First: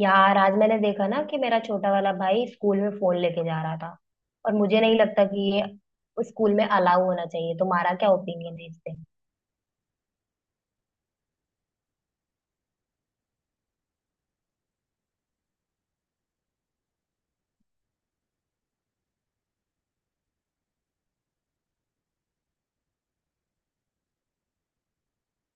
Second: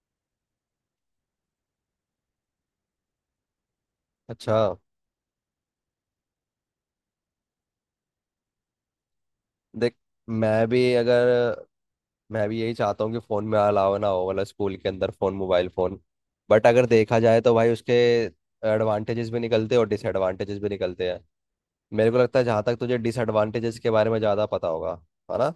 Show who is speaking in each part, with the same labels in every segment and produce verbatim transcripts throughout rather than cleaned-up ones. Speaker 1: यार, आज मैंने देखा ना कि मेरा छोटा वाला भाई स्कूल में फोन लेके जा रहा था। और
Speaker 2: अच्छा।
Speaker 1: मुझे नहीं लगता कि ये उस स्कूल में अलाउ होना चाहिए। तुम्हारा क्या ओपिनियन है इस पे?
Speaker 2: देख, मैं भी अगर मैं भी यही चाहता हूँ कि फ़ोन में अलावा ना हो, मतलब स्कूल के अंदर फ़ोन, मोबाइल फ़ोन। बट अगर देखा जाए तो भाई उसके एडवांटेजेस भी निकलते हैं और डिसएडवांटेजेस भी निकलते हैं। मेरे को लगता है, जहाँ तक तुझे डिसएडवांटेजेस के बारे में ज़्यादा पता होगा। है ना।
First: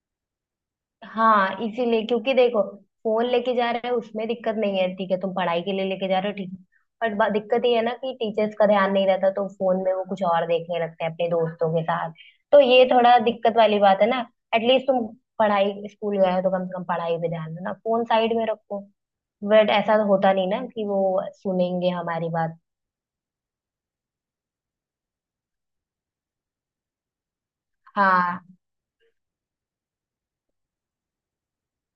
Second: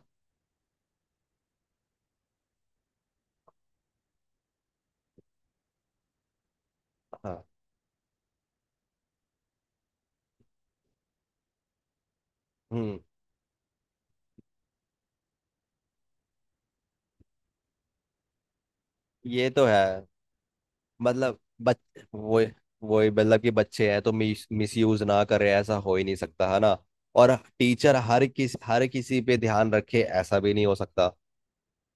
Speaker 1: हाँ, इसीलिए, क्योंकि देखो, फोन लेके जा रहे हो उसमें दिक्कत नहीं है, ठीक है, तुम पढ़ाई के लिए लेके जा रहे हो, ठीक है। बट बा-
Speaker 2: हाँ।
Speaker 1: दिक्कत ये है ना कि टीचर्स का ध्यान नहीं रहता तो फोन में वो कुछ और देखने लगते हैं अपने दोस्तों के साथ। तो ये
Speaker 2: हम्म।
Speaker 1: थोड़ा दिक्कत वाली बात है ना। एटलीस्ट तुम पढ़ाई स्कूल गए हो तो कम से कम पढ़ाई पे ध्यान दो ना, फोन साइड में रखो।
Speaker 2: ये तो
Speaker 1: बट
Speaker 2: है।
Speaker 1: ऐसा तो होता नहीं ना कि वो
Speaker 2: मतलब बच
Speaker 1: सुनेंगे हमारी
Speaker 2: वो
Speaker 1: बात।
Speaker 2: वो मतलब कि बच्चे हैं तो मिस मिस यूज ना करें, ऐसा हो ही नहीं सकता। है ना। और टीचर हर
Speaker 1: हाँ,
Speaker 2: किस हर किसी पे ध्यान रखे, ऐसा भी नहीं हो सकता।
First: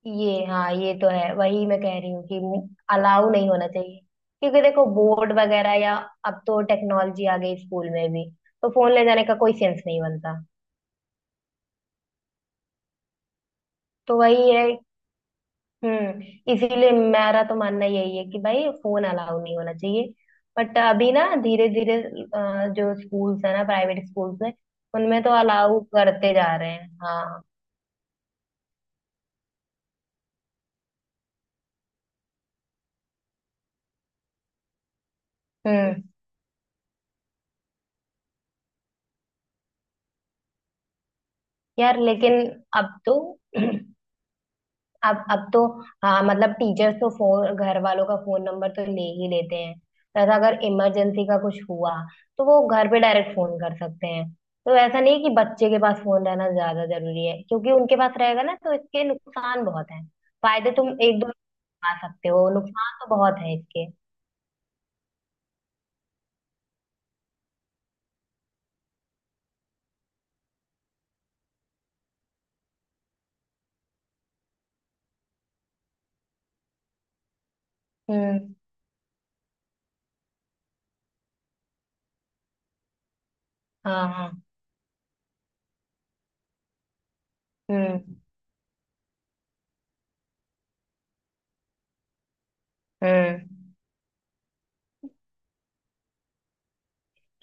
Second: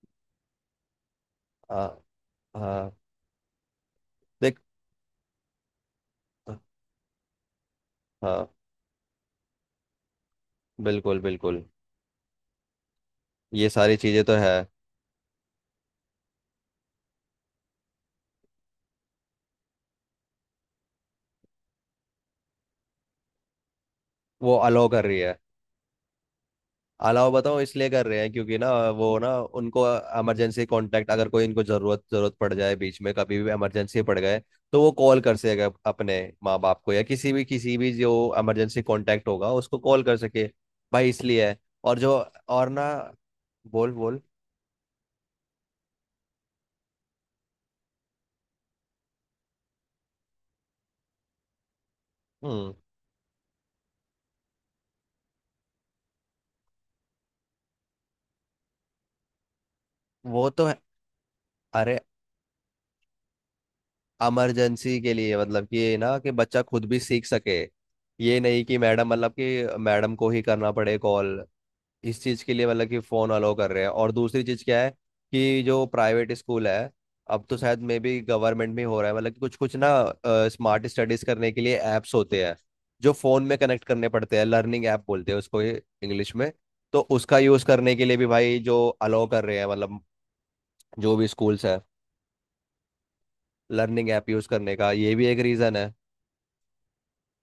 Speaker 1: ये, हाँ ये तो है, वही मैं
Speaker 2: हाँ।
Speaker 1: कह रही हूँ कि
Speaker 2: हाँ।
Speaker 1: अलाउ नहीं होना चाहिए
Speaker 2: देख।
Speaker 1: क्योंकि देखो, बोर्ड वगैरह या अब तो टेक्नोलॉजी आ गई स्कूल में भी,
Speaker 2: हाँ।
Speaker 1: तो फोन ले जाने का कोई सेंस नहीं बनता।
Speaker 2: बिल्कुल बिल्कुल। ये सारी
Speaker 1: तो
Speaker 2: चीजें तो
Speaker 1: वही
Speaker 2: है।
Speaker 1: है। हम्म, इसीलिए मेरा तो मानना यही है कि भाई फोन अलाउ नहीं होना चाहिए। बट अभी ना धीरे धीरे अ, जो स्कूल्स है ना, प्राइवेट स्कूल्स है
Speaker 2: वो अलाउ कर रही
Speaker 1: उनमें तो
Speaker 2: है।
Speaker 1: अलाउ करते जा रहे हैं।
Speaker 2: अलाउ
Speaker 1: हाँ।
Speaker 2: बताओ इसलिए कर रहे हैं क्योंकि ना, वो ना, उनको इमरजेंसी कांटेक्ट, अगर कोई इनको जरूरत जरूरत पड़ जाए बीच में कभी भी, इमरजेंसी पड़ गए तो वो कॉल कर सकेगा
Speaker 1: हम्म।
Speaker 2: अपने माँ बाप को, या किसी भी किसी भी जो इमरजेंसी कांटेक्ट होगा उसको कॉल कर सके। भाई इसलिए है। और
Speaker 1: यार
Speaker 2: जो,
Speaker 1: लेकिन
Speaker 2: और ना।
Speaker 1: अब तो
Speaker 2: बोल बोल।
Speaker 1: अब अब तो हाँ, मतलब टीचर्स तो फोन, घर वालों का फोन नंबर तो ले ही लेते हैं तथा अगर इमरजेंसी का कुछ हुआ तो वो
Speaker 2: हम्म।
Speaker 1: घर पे डायरेक्ट फोन कर सकते हैं। तो ऐसा नहीं है कि बच्चे के पास फोन रहना ज्यादा जरूरी है, क्योंकि उनके पास रहेगा ना तो इसके नुकसान बहुत हैं।
Speaker 2: वो तो
Speaker 1: फायदे
Speaker 2: है।
Speaker 1: तुम एक दो आ
Speaker 2: अरे,
Speaker 1: सकते हो, नुकसान तो बहुत है इसके।
Speaker 2: इमरजेंसी के लिए मतलब कि ये, ना कि बच्चा खुद भी सीख सके, ये नहीं कि मैडम, मतलब कि मैडम को ही करना पड़े कॉल, इस चीज़ के लिए मतलब कि फ़ोन अलाउ कर रहे हैं। और दूसरी चीज़ क्या है, कि जो प्राइवेट स्कूल है, अब तो शायद मे बी
Speaker 1: हम्म।
Speaker 2: गवर्नमेंट में हो रहा है, मतलब कि कुछ कुछ ना, स्मार्ट स्टडीज़ करने के लिए ऐप्स होते हैं जो फ़ोन में कनेक्ट
Speaker 1: हाँ,
Speaker 2: करने
Speaker 1: हाँ।
Speaker 2: पड़ते हैं, लर्निंग ऐप बोलते हैं उसको इंग्लिश में। तो उसका यूज़ करने
Speaker 1: हम्म।
Speaker 2: के लिए भी भाई जो अलाउ कर रहे हैं, मतलब जो भी स्कूल्स हैं,
Speaker 1: हम्म।
Speaker 2: लर्निंग ऐप यूज़ करने का ये भी एक रीज़न है।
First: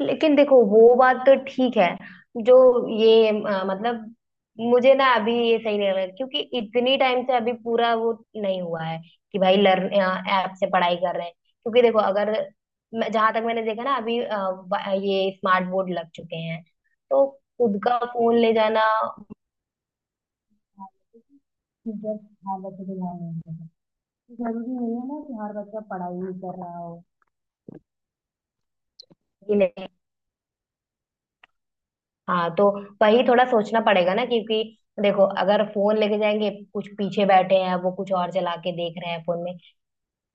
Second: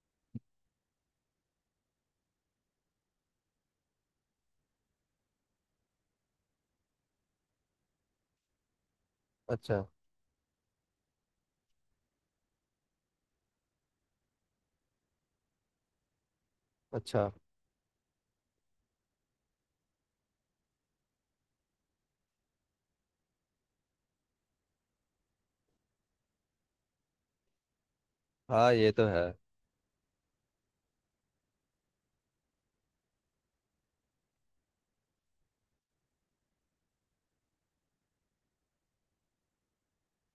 Speaker 1: लेकिन देखो वो बात तो ठीक है, जो ये अ, मतलब, मुझे ना अभी ये सही नहीं लग रहा क्योंकि इतनी टाइम से अभी पूरा वो नहीं हुआ है कि भाई
Speaker 2: अच्छा।
Speaker 1: लर्न ऐप से पढ़ाई कर रहे हैं। क्योंकि देखो, अगर मैं- जहाँ तक मैंने देखा ना अभी अ, ब- ये स्मार्ट बोर्ड लग चुके हैं। तो
Speaker 2: अच्छा।
Speaker 1: खुद का फोन ले जाना जरूरी नहीं है ना कि हर बच्चा पढ़ाई ही कर रहा
Speaker 2: हाँ, ये तो है।
Speaker 1: हो। हाँ, तो वही थोड़ा सोचना पड़ेगा ना, क्योंकि देखो, अगर फोन लेके जाएंगे, कुछ पीछे बैठे हैं, वो कुछ और चला के देख रहे हैं फोन में।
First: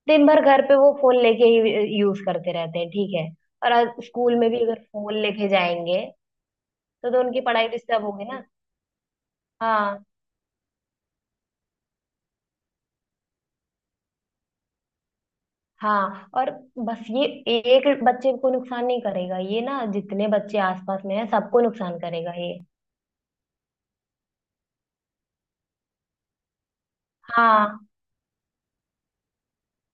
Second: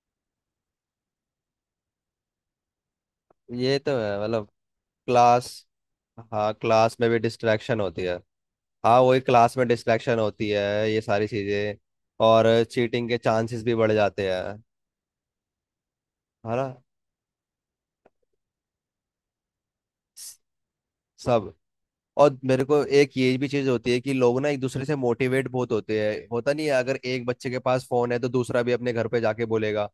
Speaker 1: दिन भर घर पे वो फोन लेके ही यूज करते रहते हैं, ठीक है। और
Speaker 2: ये
Speaker 1: आज
Speaker 2: तो है,
Speaker 1: स्कूल
Speaker 2: मतलब
Speaker 1: में भी अगर फोन
Speaker 2: क्लास
Speaker 1: लेके जाएंगे,
Speaker 2: हाँ, क्लास में
Speaker 1: तो,
Speaker 2: भी
Speaker 1: तो उनकी पढ़ाई
Speaker 2: डिस्ट्रैक्शन होती
Speaker 1: डिस्टर्ब
Speaker 2: है।
Speaker 1: होगी ना।
Speaker 2: हाँ, वही, क्लास में
Speaker 1: हाँ,
Speaker 2: डिस्ट्रैक्शन होती है। ये सारी चीज़ें, और चीटिंग के चांसेस भी बढ़ जाते हैं।
Speaker 1: हाँ, और
Speaker 2: है ना।
Speaker 1: बस ये, एक बच्चे को नुकसान नहीं करेगा ये ना, जितने
Speaker 2: स-
Speaker 1: बच्चे आसपास में हैं
Speaker 2: सब।
Speaker 1: सबको नुकसान करेगा
Speaker 2: और
Speaker 1: ये।
Speaker 2: मेरे को एक ये भी चीज़ होती है कि लोग ना एक दूसरे से मोटिवेट बहुत होते हैं, होता नहीं है, अगर एक बच्चे के
Speaker 1: हाँ,
Speaker 2: पास फ़ोन है तो दूसरा भी अपने घर पे जाके बोलेगा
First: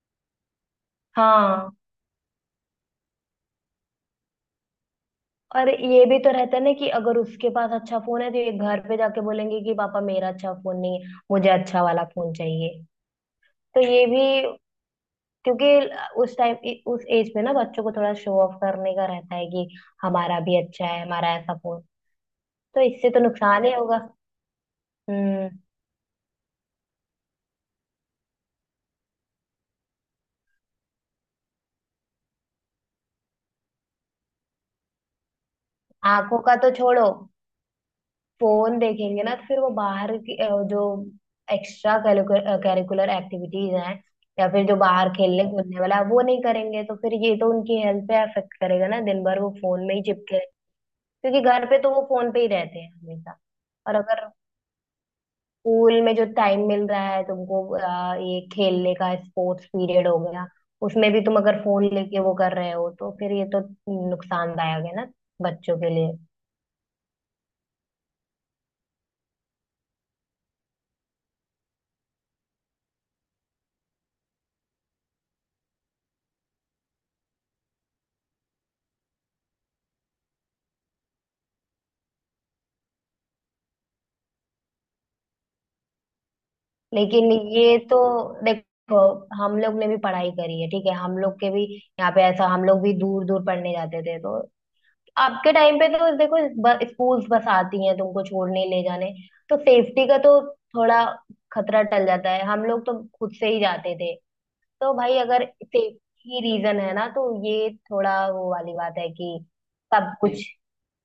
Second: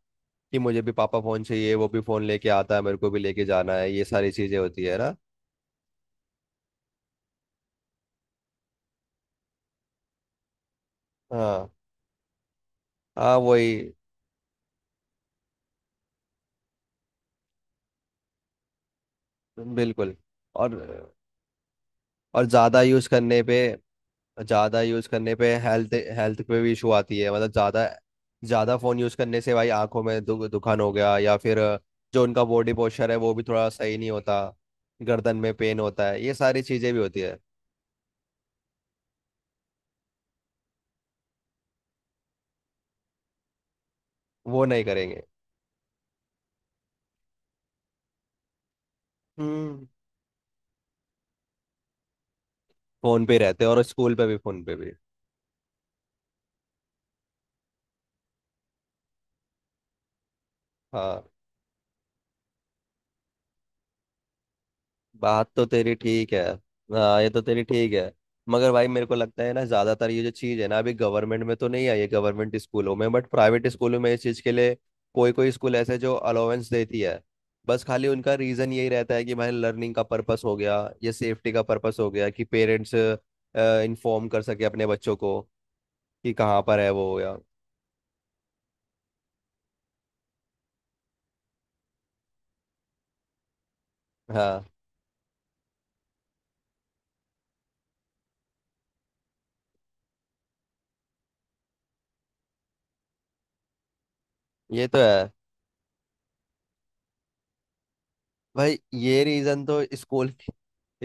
Speaker 2: कि मुझे भी पापा फ़ोन चाहिए,
Speaker 1: हाँ।
Speaker 2: वो भी फ़ोन लेके आता है, मेरे को भी लेके जाना है, ये सारी चीज़ें होती है ना।
Speaker 1: और ये भी तो रहता है ना कि अगर उसके पास अच्छा फोन है तो ये घर पे जाके बोलेंगे कि पापा मेरा अच्छा फोन नहीं है, मुझे
Speaker 2: हाँ,
Speaker 1: अच्छा वाला फोन चाहिए।
Speaker 2: हाँ,
Speaker 1: तो
Speaker 2: वही।
Speaker 1: ये भी, क्योंकि उस टाइम, उस एज में ना बच्चों को थोड़ा शो ऑफ करने का रहता है कि
Speaker 2: बिल्कुल।
Speaker 1: हमारा भी
Speaker 2: और
Speaker 1: अच्छा है, हमारा ऐसा फोन।
Speaker 2: और
Speaker 1: तो
Speaker 2: ज़्यादा यूज़
Speaker 1: इससे तो
Speaker 2: करने पे,
Speaker 1: नुकसान ही होगा।
Speaker 2: ज़्यादा यूज़ करने पे
Speaker 1: हम्म।
Speaker 2: हेल्थ हेल्थ पे भी इशू आती है, मतलब ज़्यादा, ज़्यादा फ़ोन यूज़ करने से भाई आंखों में दु, दुखान हो गया, या फिर जो उनका बॉडी पोस्चर है वो भी थोड़ा सही नहीं होता, गर्दन में पेन होता है, ये
Speaker 1: आंखों का
Speaker 2: सारी
Speaker 1: तो
Speaker 2: चीज़ें भी
Speaker 1: छोड़ो,
Speaker 2: होती है।
Speaker 1: फोन देखेंगे ना तो फिर वो बाहर की अ, जो एक्स्ट्रा करिकुलर एक्टिविटीज हैं, या
Speaker 2: वो
Speaker 1: फिर जो
Speaker 2: नहीं
Speaker 1: बाहर
Speaker 2: करेंगे।
Speaker 1: खेलने कूदने वाला है वो नहीं करेंगे, तो फिर ये तो उनकी हेल्थ पे अफेक्ट करेगा ना, दिन भर वो
Speaker 2: हम्म।
Speaker 1: फोन में ही चिपके, क्योंकि घर पे तो वो फोन पे ही रहते हैं
Speaker 2: फ़ोन पे ही
Speaker 1: हमेशा।
Speaker 2: रहते हैं, और
Speaker 1: और
Speaker 2: स्कूल पे
Speaker 1: अगर
Speaker 2: भी, फ़ोन पे भी।
Speaker 1: स्कूल में जो टाइम मिल रहा है तुमको, अ, ये खेलने का स्पोर्ट्स पीरियड हो गया, उसमें भी
Speaker 2: हाँ,
Speaker 1: तुम अगर फोन लेके वो कर रहे हो तो फिर ये तो नुकसानदायक है ना
Speaker 2: बात तो
Speaker 1: बच्चों के
Speaker 2: तेरी
Speaker 1: लिए।
Speaker 2: ठीक है। हाँ, ये तो तेरी ठीक है। मगर भाई मेरे को लगता है ना, ज्यादातर ये जो चीज है ना अभी गवर्नमेंट में तो नहीं आई है, गवर्नमेंट स्कूलों में, बट प्राइवेट स्कूलों में इस चीज के लिए कोई कोई स्कूल ऐसे जो अलाउंस देती है। बस खाली उनका रीजन यही रहता है कि भाई लर्निंग का पर्पस हो गया, या सेफ्टी का पर्पस हो गया कि पेरेंट्स इन्फॉर्म कर सके अपने बच्चों को कि कहाँ पर है वो,
Speaker 1: लेकिन
Speaker 2: या।
Speaker 1: ये तो, देखो, हम लोग ने भी पढ़ाई करी है, ठीक है, हम लोग के भी यहाँ पे ऐसा, हम लोग भी दूर दूर पढ़ने जाते थे तो
Speaker 2: हाँ,
Speaker 1: आपके टाइम पे तो देखो, ब- स्कूल्स बस आती हैं तुमको छोड़ने ले जाने, तो सेफ्टी का तो थोड़ा खतरा टल जाता है। हम लोग तो खुद से ही जाते थे
Speaker 2: ये
Speaker 1: तो
Speaker 2: तो
Speaker 1: भाई
Speaker 2: है
Speaker 1: अगर सेफ्टी रीजन है ना तो ये थोड़ा वो वाली
Speaker 2: भाई।
Speaker 1: बात है
Speaker 2: ये
Speaker 1: कि
Speaker 2: रीजन तो
Speaker 1: सब जी
Speaker 2: स्कूल
Speaker 1: कुछ।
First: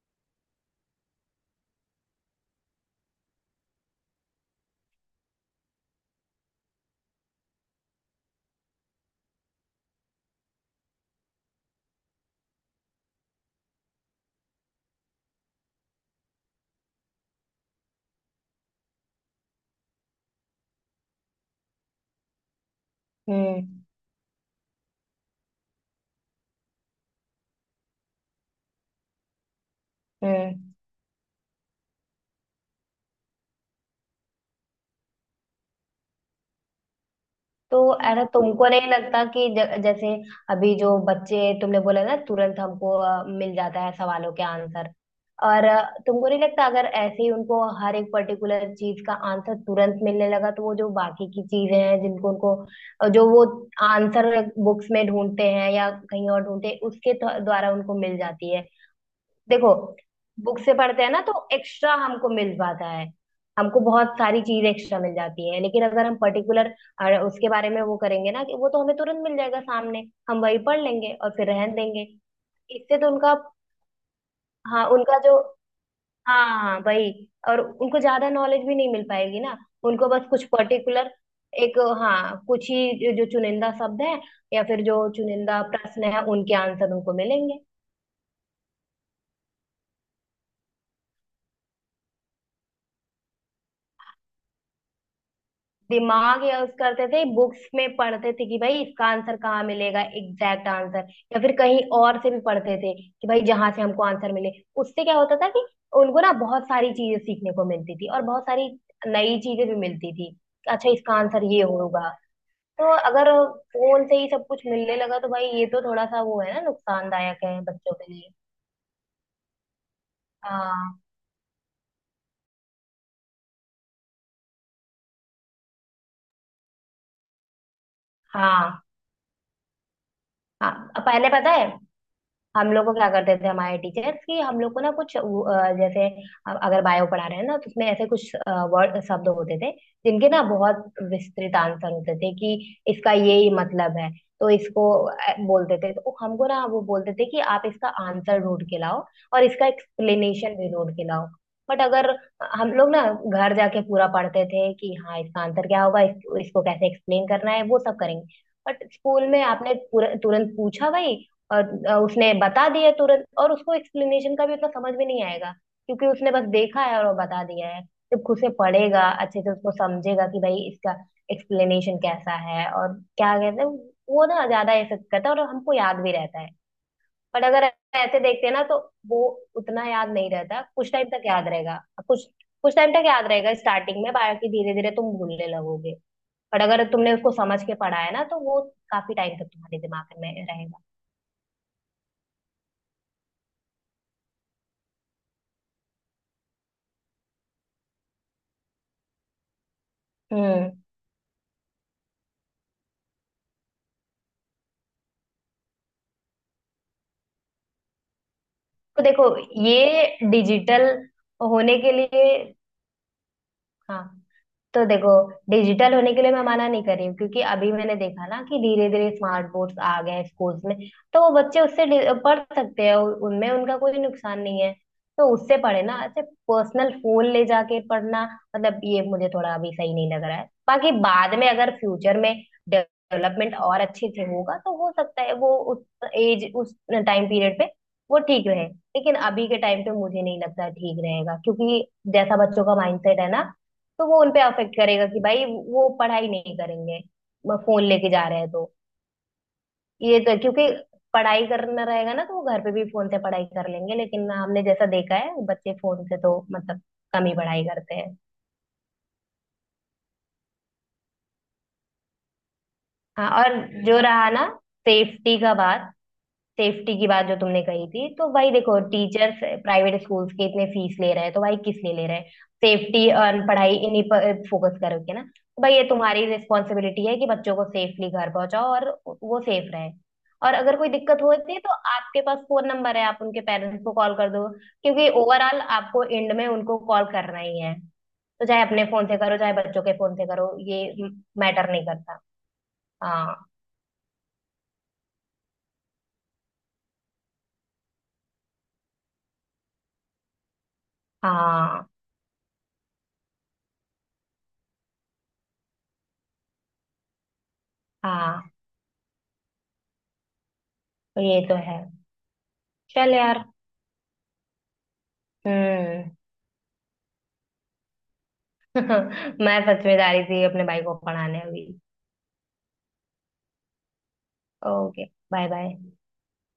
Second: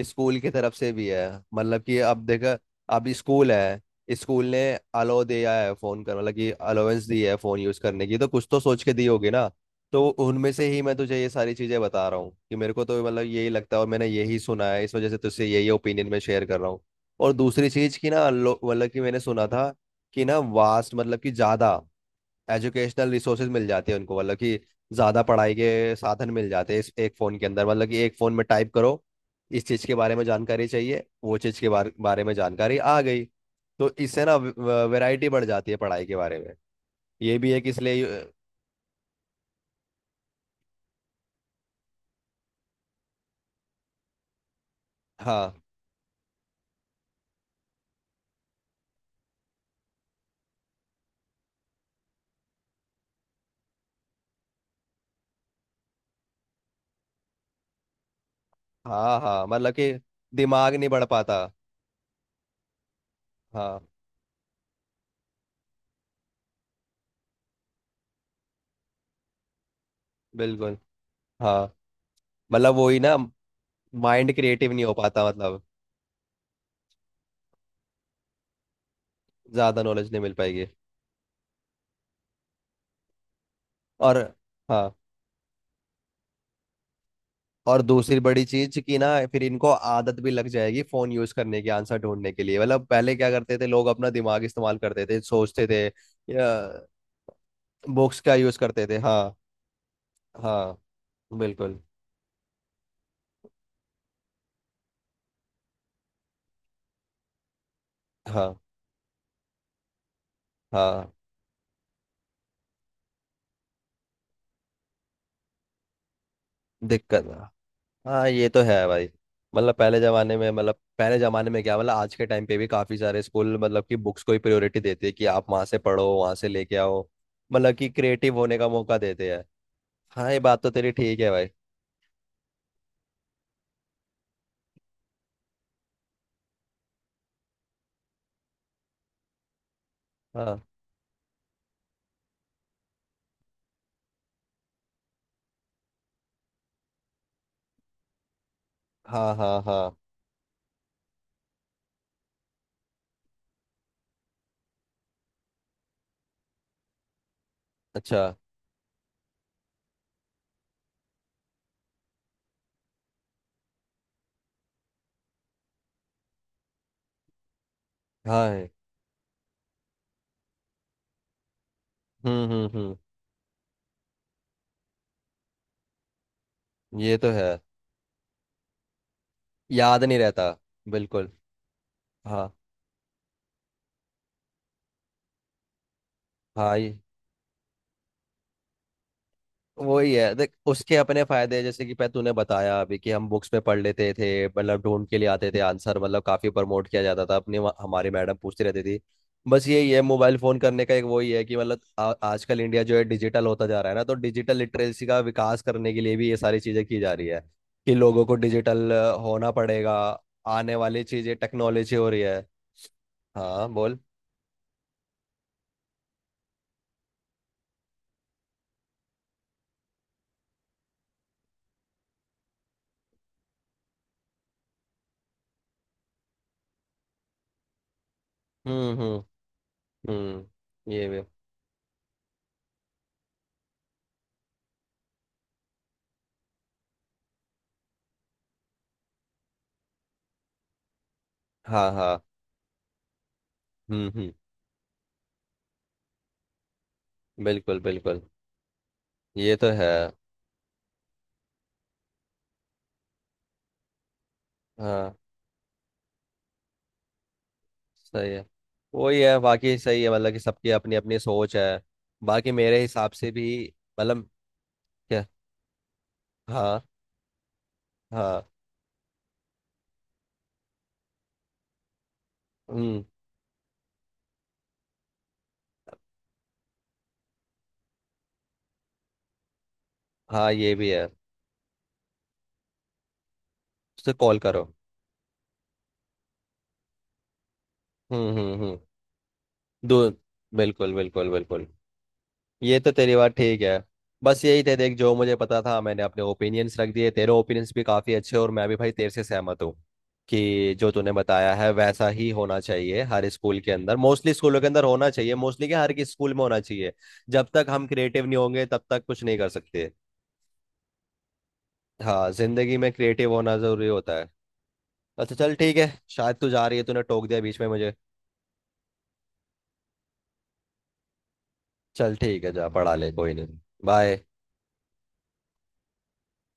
Speaker 2: स्कूल की तरफ से भी है। मतलब कि अब देखा, अब स्कूल है, स्कूल ने अलो दिया है फोन कर, मतलब कि अलोवेंस दी है फोन यूज करने की, तो कुछ तो सोच के दी होगी ना। तो उनमें से ही मैं तुझे ये सारी चीजें बता रहा हूँ कि मेरे को तो मतलब यही लगता है और मैंने यही सुना है, इस वजह से तुझसे यही ओपिनियन मैं शेयर कर रहा हूँ। और दूसरी चीज की ना, लो- मतलब कि मैंने सुना था कि ना वास्ट, मतलब कि ज्यादा एजुकेशनल रिसोर्सेज मिल
Speaker 1: हम्म।
Speaker 2: जाते हैं उनको, मतलब कि ज़्यादा पढ़ाई के साधन मिल जाते हैं इस एक फ़ोन के अंदर। मतलब कि एक फ़ोन में टाइप करो इस चीज़ के बारे में जानकारी
Speaker 1: हम्म।
Speaker 2: चाहिए, वो चीज़ के बारे बारे में जानकारी आ गई। तो इससे ना वैरायटी बढ़ जाती है पढ़ाई के बारे में। ये भी है कि
Speaker 1: तो
Speaker 2: इसलिए अ,
Speaker 1: अरे, तुमको नहीं लगता कि ज, जैसे अभी जो बच्चे तुमने बोला ना, तुरंत हमको अ, मिल जाता है सवालों के आंसर,
Speaker 2: हाँ,
Speaker 1: और अ, तुमको नहीं लगता अगर ऐसे ही उनको हर एक पर्टिकुलर चीज का आंसर तुरंत मिलने लगा, तो वो जो बाकी की चीजें हैं जिनको उनको अ, जो वो आंसर बुक्स में ढूंढते हैं या कहीं और ढूंढते हैं उसके द्व- द्वारा उनको मिल जाती है।
Speaker 2: हाँ, हाँ। मतलब
Speaker 1: देखो,
Speaker 2: कि
Speaker 1: बुक से
Speaker 2: दिमाग नहीं
Speaker 1: पढ़ते
Speaker 2: बढ़
Speaker 1: हैं ना तो
Speaker 2: पाता।
Speaker 1: एक्स्ट्रा हमको मिल पाता है, हमको
Speaker 2: हाँ।
Speaker 1: बहुत सारी चीज एक्स्ट्रा मिल जाती है। लेकिन अगर हम पर्टिकुलर उसके बारे में वो करेंगे ना, कि वो तो हमें तुरंत मिल जाएगा सामने, हम वही
Speaker 2: बिल्कुल।
Speaker 1: पढ़ लेंगे और फिर
Speaker 2: हाँ,
Speaker 1: रहन देंगे।
Speaker 2: मतलब
Speaker 1: इससे
Speaker 2: वही
Speaker 1: तो
Speaker 2: ना।
Speaker 1: उनका,
Speaker 2: माइंड क्रिएटिव
Speaker 1: हाँ
Speaker 2: नहीं हो
Speaker 1: उनका
Speaker 2: पाता,
Speaker 1: जो,
Speaker 2: मतलब।
Speaker 1: हाँ हाँ वही, और उनको ज्यादा नॉलेज भी नहीं मिल पाएगी ना।
Speaker 2: ज़्यादा
Speaker 1: उनको
Speaker 2: नॉलेज नहीं
Speaker 1: बस
Speaker 2: मिल
Speaker 1: कुछ
Speaker 2: पाएगी।
Speaker 1: पर्टिकुलर, एक, हाँ, कुछ ही जो चुनिंदा शब्द
Speaker 2: और।
Speaker 1: है या फिर
Speaker 2: हाँ।
Speaker 1: जो चुनिंदा प्रश्न है उनके आंसर उनको मिलेंगे।
Speaker 2: और दूसरी बड़ी चीज कि ना, फिर इनको आदत भी लग जाएगी फोन यूज करने की, आंसर ढूंढने के लिए। मतलब पहले क्या करते थे लोग, अपना दिमाग इस्तेमाल करते थे, सोचते थे,
Speaker 1: दिमाग
Speaker 2: या
Speaker 1: यूज करते थे, बुक्स में
Speaker 2: बुक्स
Speaker 1: पढ़ते
Speaker 2: का
Speaker 1: थे
Speaker 2: यूज
Speaker 1: कि भाई
Speaker 2: करते थे।
Speaker 1: इसका
Speaker 2: हाँ।
Speaker 1: आंसर कहाँ मिलेगा, एग्जैक्ट
Speaker 2: हाँ।
Speaker 1: आंसर, या फिर
Speaker 2: बिल्कुल।
Speaker 1: कहीं और से भी पढ़ते थे कि भाई जहां से हमको आंसर मिले। उससे क्या होता था कि उनको ना बहुत सारी चीजें सीखने को मिलती थी और बहुत
Speaker 2: हाँ।
Speaker 1: सारी नई चीजें भी मिलती थी। अच्छा,
Speaker 2: हाँ।
Speaker 1: इसका आंसर ये होगा। तो अगर फोन से ही सब कुछ मिलने लगा तो भाई ये तो थोड़ा सा वो है ना,
Speaker 2: दिक्कत।
Speaker 1: नुकसानदायक है बच्चों के
Speaker 2: हाँ,
Speaker 1: लिए।
Speaker 2: ये तो है भाई। मतलब पहले जमाने में, मतलब
Speaker 1: हाँ।
Speaker 2: पहले जमाने में क्या, मतलब आज के टाइम पे भी काफी सारे स्कूल मतलब कि बुक्स को ही प्रायोरिटी देते हैं, कि आप वहां से पढ़ो, वहां से लेके आओ। मतलब कि क्रिएटिव होने का
Speaker 1: हाँ।
Speaker 2: मौका देते हैं। हाँ, ये बात तो
Speaker 1: हाँ,
Speaker 2: तेरी ठीक
Speaker 1: पहले
Speaker 2: है भाई।
Speaker 1: पता है हम लोग को क्या करते थे हमारे टीचर्स, कि हम लोग को ना कुछ वो, अ, जैसे अ- अगर बायो पढ़ा रहे हैं ना तो उसमें ऐसे कुछ वर्ड शब्द होते थे जिनके ना
Speaker 2: हाँ।
Speaker 1: बहुत विस्तृत आंसर होते थे कि इसका ये ही मतलब है। तो इसको अ, बोलते थे तो हमको ना वो बोलते थे कि आप इसका आंसर ढूंढ के लाओ
Speaker 2: हाँ।
Speaker 1: और
Speaker 2: हाँ।
Speaker 1: इसका
Speaker 2: हाँ।
Speaker 1: एक्सप्लेनेशन भी ढूंढ के लाओ। बट अगर हम लोग ना घर जाके पूरा पढ़ते थे कि हाँ इसका आंसर क्या होगा, इस, इसको कैसे एक्सप्लेन करना है, वो सब
Speaker 2: अच्छा।
Speaker 1: करेंगे। बट स्कूल में आपने पूरा तुरंत पूछा भाई, और अ, उसने बता दिया तुरंत और उसको एक्सप्लेनेशन का भी उतना समझ में नहीं आएगा क्योंकि उसने बस देखा है और वो बता दिया है। जब खुद
Speaker 2: हाँ,
Speaker 1: से
Speaker 2: है।
Speaker 1: पढ़ेगा अच्छे से उसको समझेगा कि भाई इसका एक्सप्लेनेशन कैसा
Speaker 2: हम्म
Speaker 1: है
Speaker 2: हम्म
Speaker 1: और
Speaker 2: हम्म।
Speaker 1: क्या कहते हैं। वो ना ज्यादा ये सब करता है और हमको याद भी रहता है।
Speaker 2: ये तो
Speaker 1: बट
Speaker 2: है।
Speaker 1: अगर ऐसे देखते हैं ना तो वो उतना
Speaker 2: याद
Speaker 1: याद
Speaker 2: नहीं
Speaker 1: नहीं
Speaker 2: रहता।
Speaker 1: रहता, कुछ टाइम तक
Speaker 2: बिल्कुल।
Speaker 1: याद रहेगा। कुछ,
Speaker 2: हाँ।
Speaker 1: कुछ टाइम तक याद रहेगा स्टार्टिंग में, बाकी धीरे धीरे तुम भूलने लगोगे। बट
Speaker 2: हाँ,
Speaker 1: अगर
Speaker 2: ये
Speaker 1: तुमने उसको समझ के पढ़ा है ना तो वो काफी टाइम तक तुम्हारे
Speaker 2: वही
Speaker 1: दिमाग
Speaker 2: है,
Speaker 1: में
Speaker 2: देख।
Speaker 1: रहेगा।
Speaker 2: उसके अपने फायदे हैं, जैसे कि पह तूने बताया अभी कि हम बुक्स में पढ़ लेते थे, मतलब ढूंढ के लिए आते थे आंसर, मतलब काफी प्रमोट किया जाता था अपने वहाँ- हमारे मैडम पूछती रहती थी। बस यही है मोबाइल फोन
Speaker 1: हम्म।
Speaker 2: करने का, एक वही है कि मतलब आ- आजकल इंडिया जो है डिजिटल होता जा रहा है ना, तो डिजिटल लिटरेसी का विकास करने के लिए भी ये सारी चीजें की जा रही है, कि लोगों को डिजिटल
Speaker 1: तो देखो,
Speaker 2: होना पड़ेगा।
Speaker 1: ये
Speaker 2: आने
Speaker 1: डिजिटल
Speaker 2: वाली चीजें
Speaker 1: होने के
Speaker 2: टेक्नोलॉजी हो रही
Speaker 1: लिए,
Speaker 2: है। हाँ, बोल।
Speaker 1: हाँ, तो देखो, डिजिटल होने के लिए मैं मना नहीं कर रही हूँ क्योंकि अभी मैंने देखा ना कि धीरे धीरे स्मार्ट बोर्ड्स आ गए हैं स्कूल्स में। तो वो बच्चे उससे डि- पढ़ सकते हैं, उ- उनमें उनका कोई नुकसान नहीं है। तो उससे पढ़े ना, ऐसे पर्सनल फोन ले जाके पढ़ना, मतलब
Speaker 2: हम्म
Speaker 1: ये
Speaker 2: हम्म
Speaker 1: मुझे थोड़ा अभी सही नहीं लग रहा है।
Speaker 2: हम्म।
Speaker 1: बाकी
Speaker 2: ये भी।
Speaker 1: बाद में अगर फ्यूचर में डेवलपमेंट और अच्छे से होगा तो हो सकता है वो उस एज, उस टाइम पीरियड पे वो ठीक रहे। लेकिन अभी के टाइम पे मुझे नहीं लगता ठीक रहेगा क्योंकि
Speaker 2: हाँ। हाँ।
Speaker 1: जैसा बच्चों का माइंडसेट है ना, तो
Speaker 2: हम्म
Speaker 1: वो
Speaker 2: हम्म।
Speaker 1: उनपे अफेक्ट करेगा कि भाई वो पढ़ाई नहीं करेंगे,
Speaker 2: बिल्कुल
Speaker 1: फोन लेके
Speaker 2: बिल्कुल।
Speaker 1: जा रहे हैं तो।
Speaker 2: ये तो है।
Speaker 1: ये तो, क्योंकि पढ़ाई करना रहेगा ना तो वो घर पे भी फोन से पढ़ाई कर लेंगे, लेकिन हमने जैसा देखा
Speaker 2: हाँ।
Speaker 1: है बच्चे फोन से तो मतलब कम ही पढ़ाई करते हैं।
Speaker 2: सही है। वही है, बाकी सही है, मतलब कि सबकी अपनी अपनी सोच है। बाकी मेरे हिसाब से
Speaker 1: हाँ,
Speaker 2: भी।
Speaker 1: और जो
Speaker 2: मतलब।
Speaker 1: रहा ना
Speaker 2: क्या।
Speaker 1: सेफ्टी का बात,
Speaker 2: हाँ।
Speaker 1: सेफ्टी की बात जो तुमने कही थी, तो
Speaker 2: हाँ।
Speaker 1: भाई देखो टीचर्स, प्राइवेट स्कूल्स के इतने फीस ले रहे हैं तो भाई किस लिए ले रहे हैं?
Speaker 2: हम्म।
Speaker 1: सेफ्टी और पढ़ाई, इन्हीं पर फोकस करोगे ना, तो भाई ये तुम्हारी रिस्पॉन्सिबिलिटी है कि बच्चों को सेफली घर पहुंचाओ और वो सेफ रहे।
Speaker 2: हाँ,
Speaker 1: और
Speaker 2: ये
Speaker 1: अगर कोई
Speaker 2: भी है।
Speaker 1: दिक्कत होती है तो आपके पास फोन नंबर है, आप उनके पेरेंट्स को
Speaker 2: उससे
Speaker 1: कॉल कर
Speaker 2: कॉल
Speaker 1: दो,
Speaker 2: करो।
Speaker 1: क्योंकि ओवरऑल आपको एंड में उनको कॉल करना ही है।
Speaker 2: हम्म
Speaker 1: तो
Speaker 2: हम्म
Speaker 1: चाहे
Speaker 2: हम्म।
Speaker 1: अपने फोन से करो, चाहे बच्चों के
Speaker 2: दो।
Speaker 1: फोन से करो, ये
Speaker 2: बिल्कुल बिल्कुल बिल्कुल।
Speaker 1: मैटर नहीं करता।
Speaker 2: ये तो तेरी बात
Speaker 1: हाँ,
Speaker 2: ठीक है। बस यही थे देख, जो मुझे पता था मैंने अपने ओपिनियंस रख दिए, तेरे ओपिनियंस भी काफ़ी अच्छे, और मैं भी भाई तेरे से सहमत हूँ कि जो तूने बताया है
Speaker 1: हाँ,
Speaker 2: वैसा ही होना चाहिए हर स्कूल के अंदर, मोस्टली स्कूलों के अंदर होना चाहिए, मोस्टली क्या, हर किसी स्कूल में होना चाहिए। जब तक हम क्रिएटिव नहीं
Speaker 1: हाँ,
Speaker 2: होंगे तब तक कुछ नहीं कर सकते।
Speaker 1: ये तो है।
Speaker 2: हाँ, जिंदगी में
Speaker 1: चल
Speaker 2: क्रिएटिव
Speaker 1: यार।
Speaker 2: होना जरूरी होता है। अच्छा चल ठीक है,
Speaker 1: हम्म।
Speaker 2: शायद तू जा रही है, तूने टोक दिया बीच में मुझे।
Speaker 1: मैं फंस में जा रही थी अपने भाई को पढ़ाने अभी।
Speaker 2: चल ठीक है, जा पढ़ा ले, कोई नहीं। बाय।
Speaker 1: ओके। Bye bye.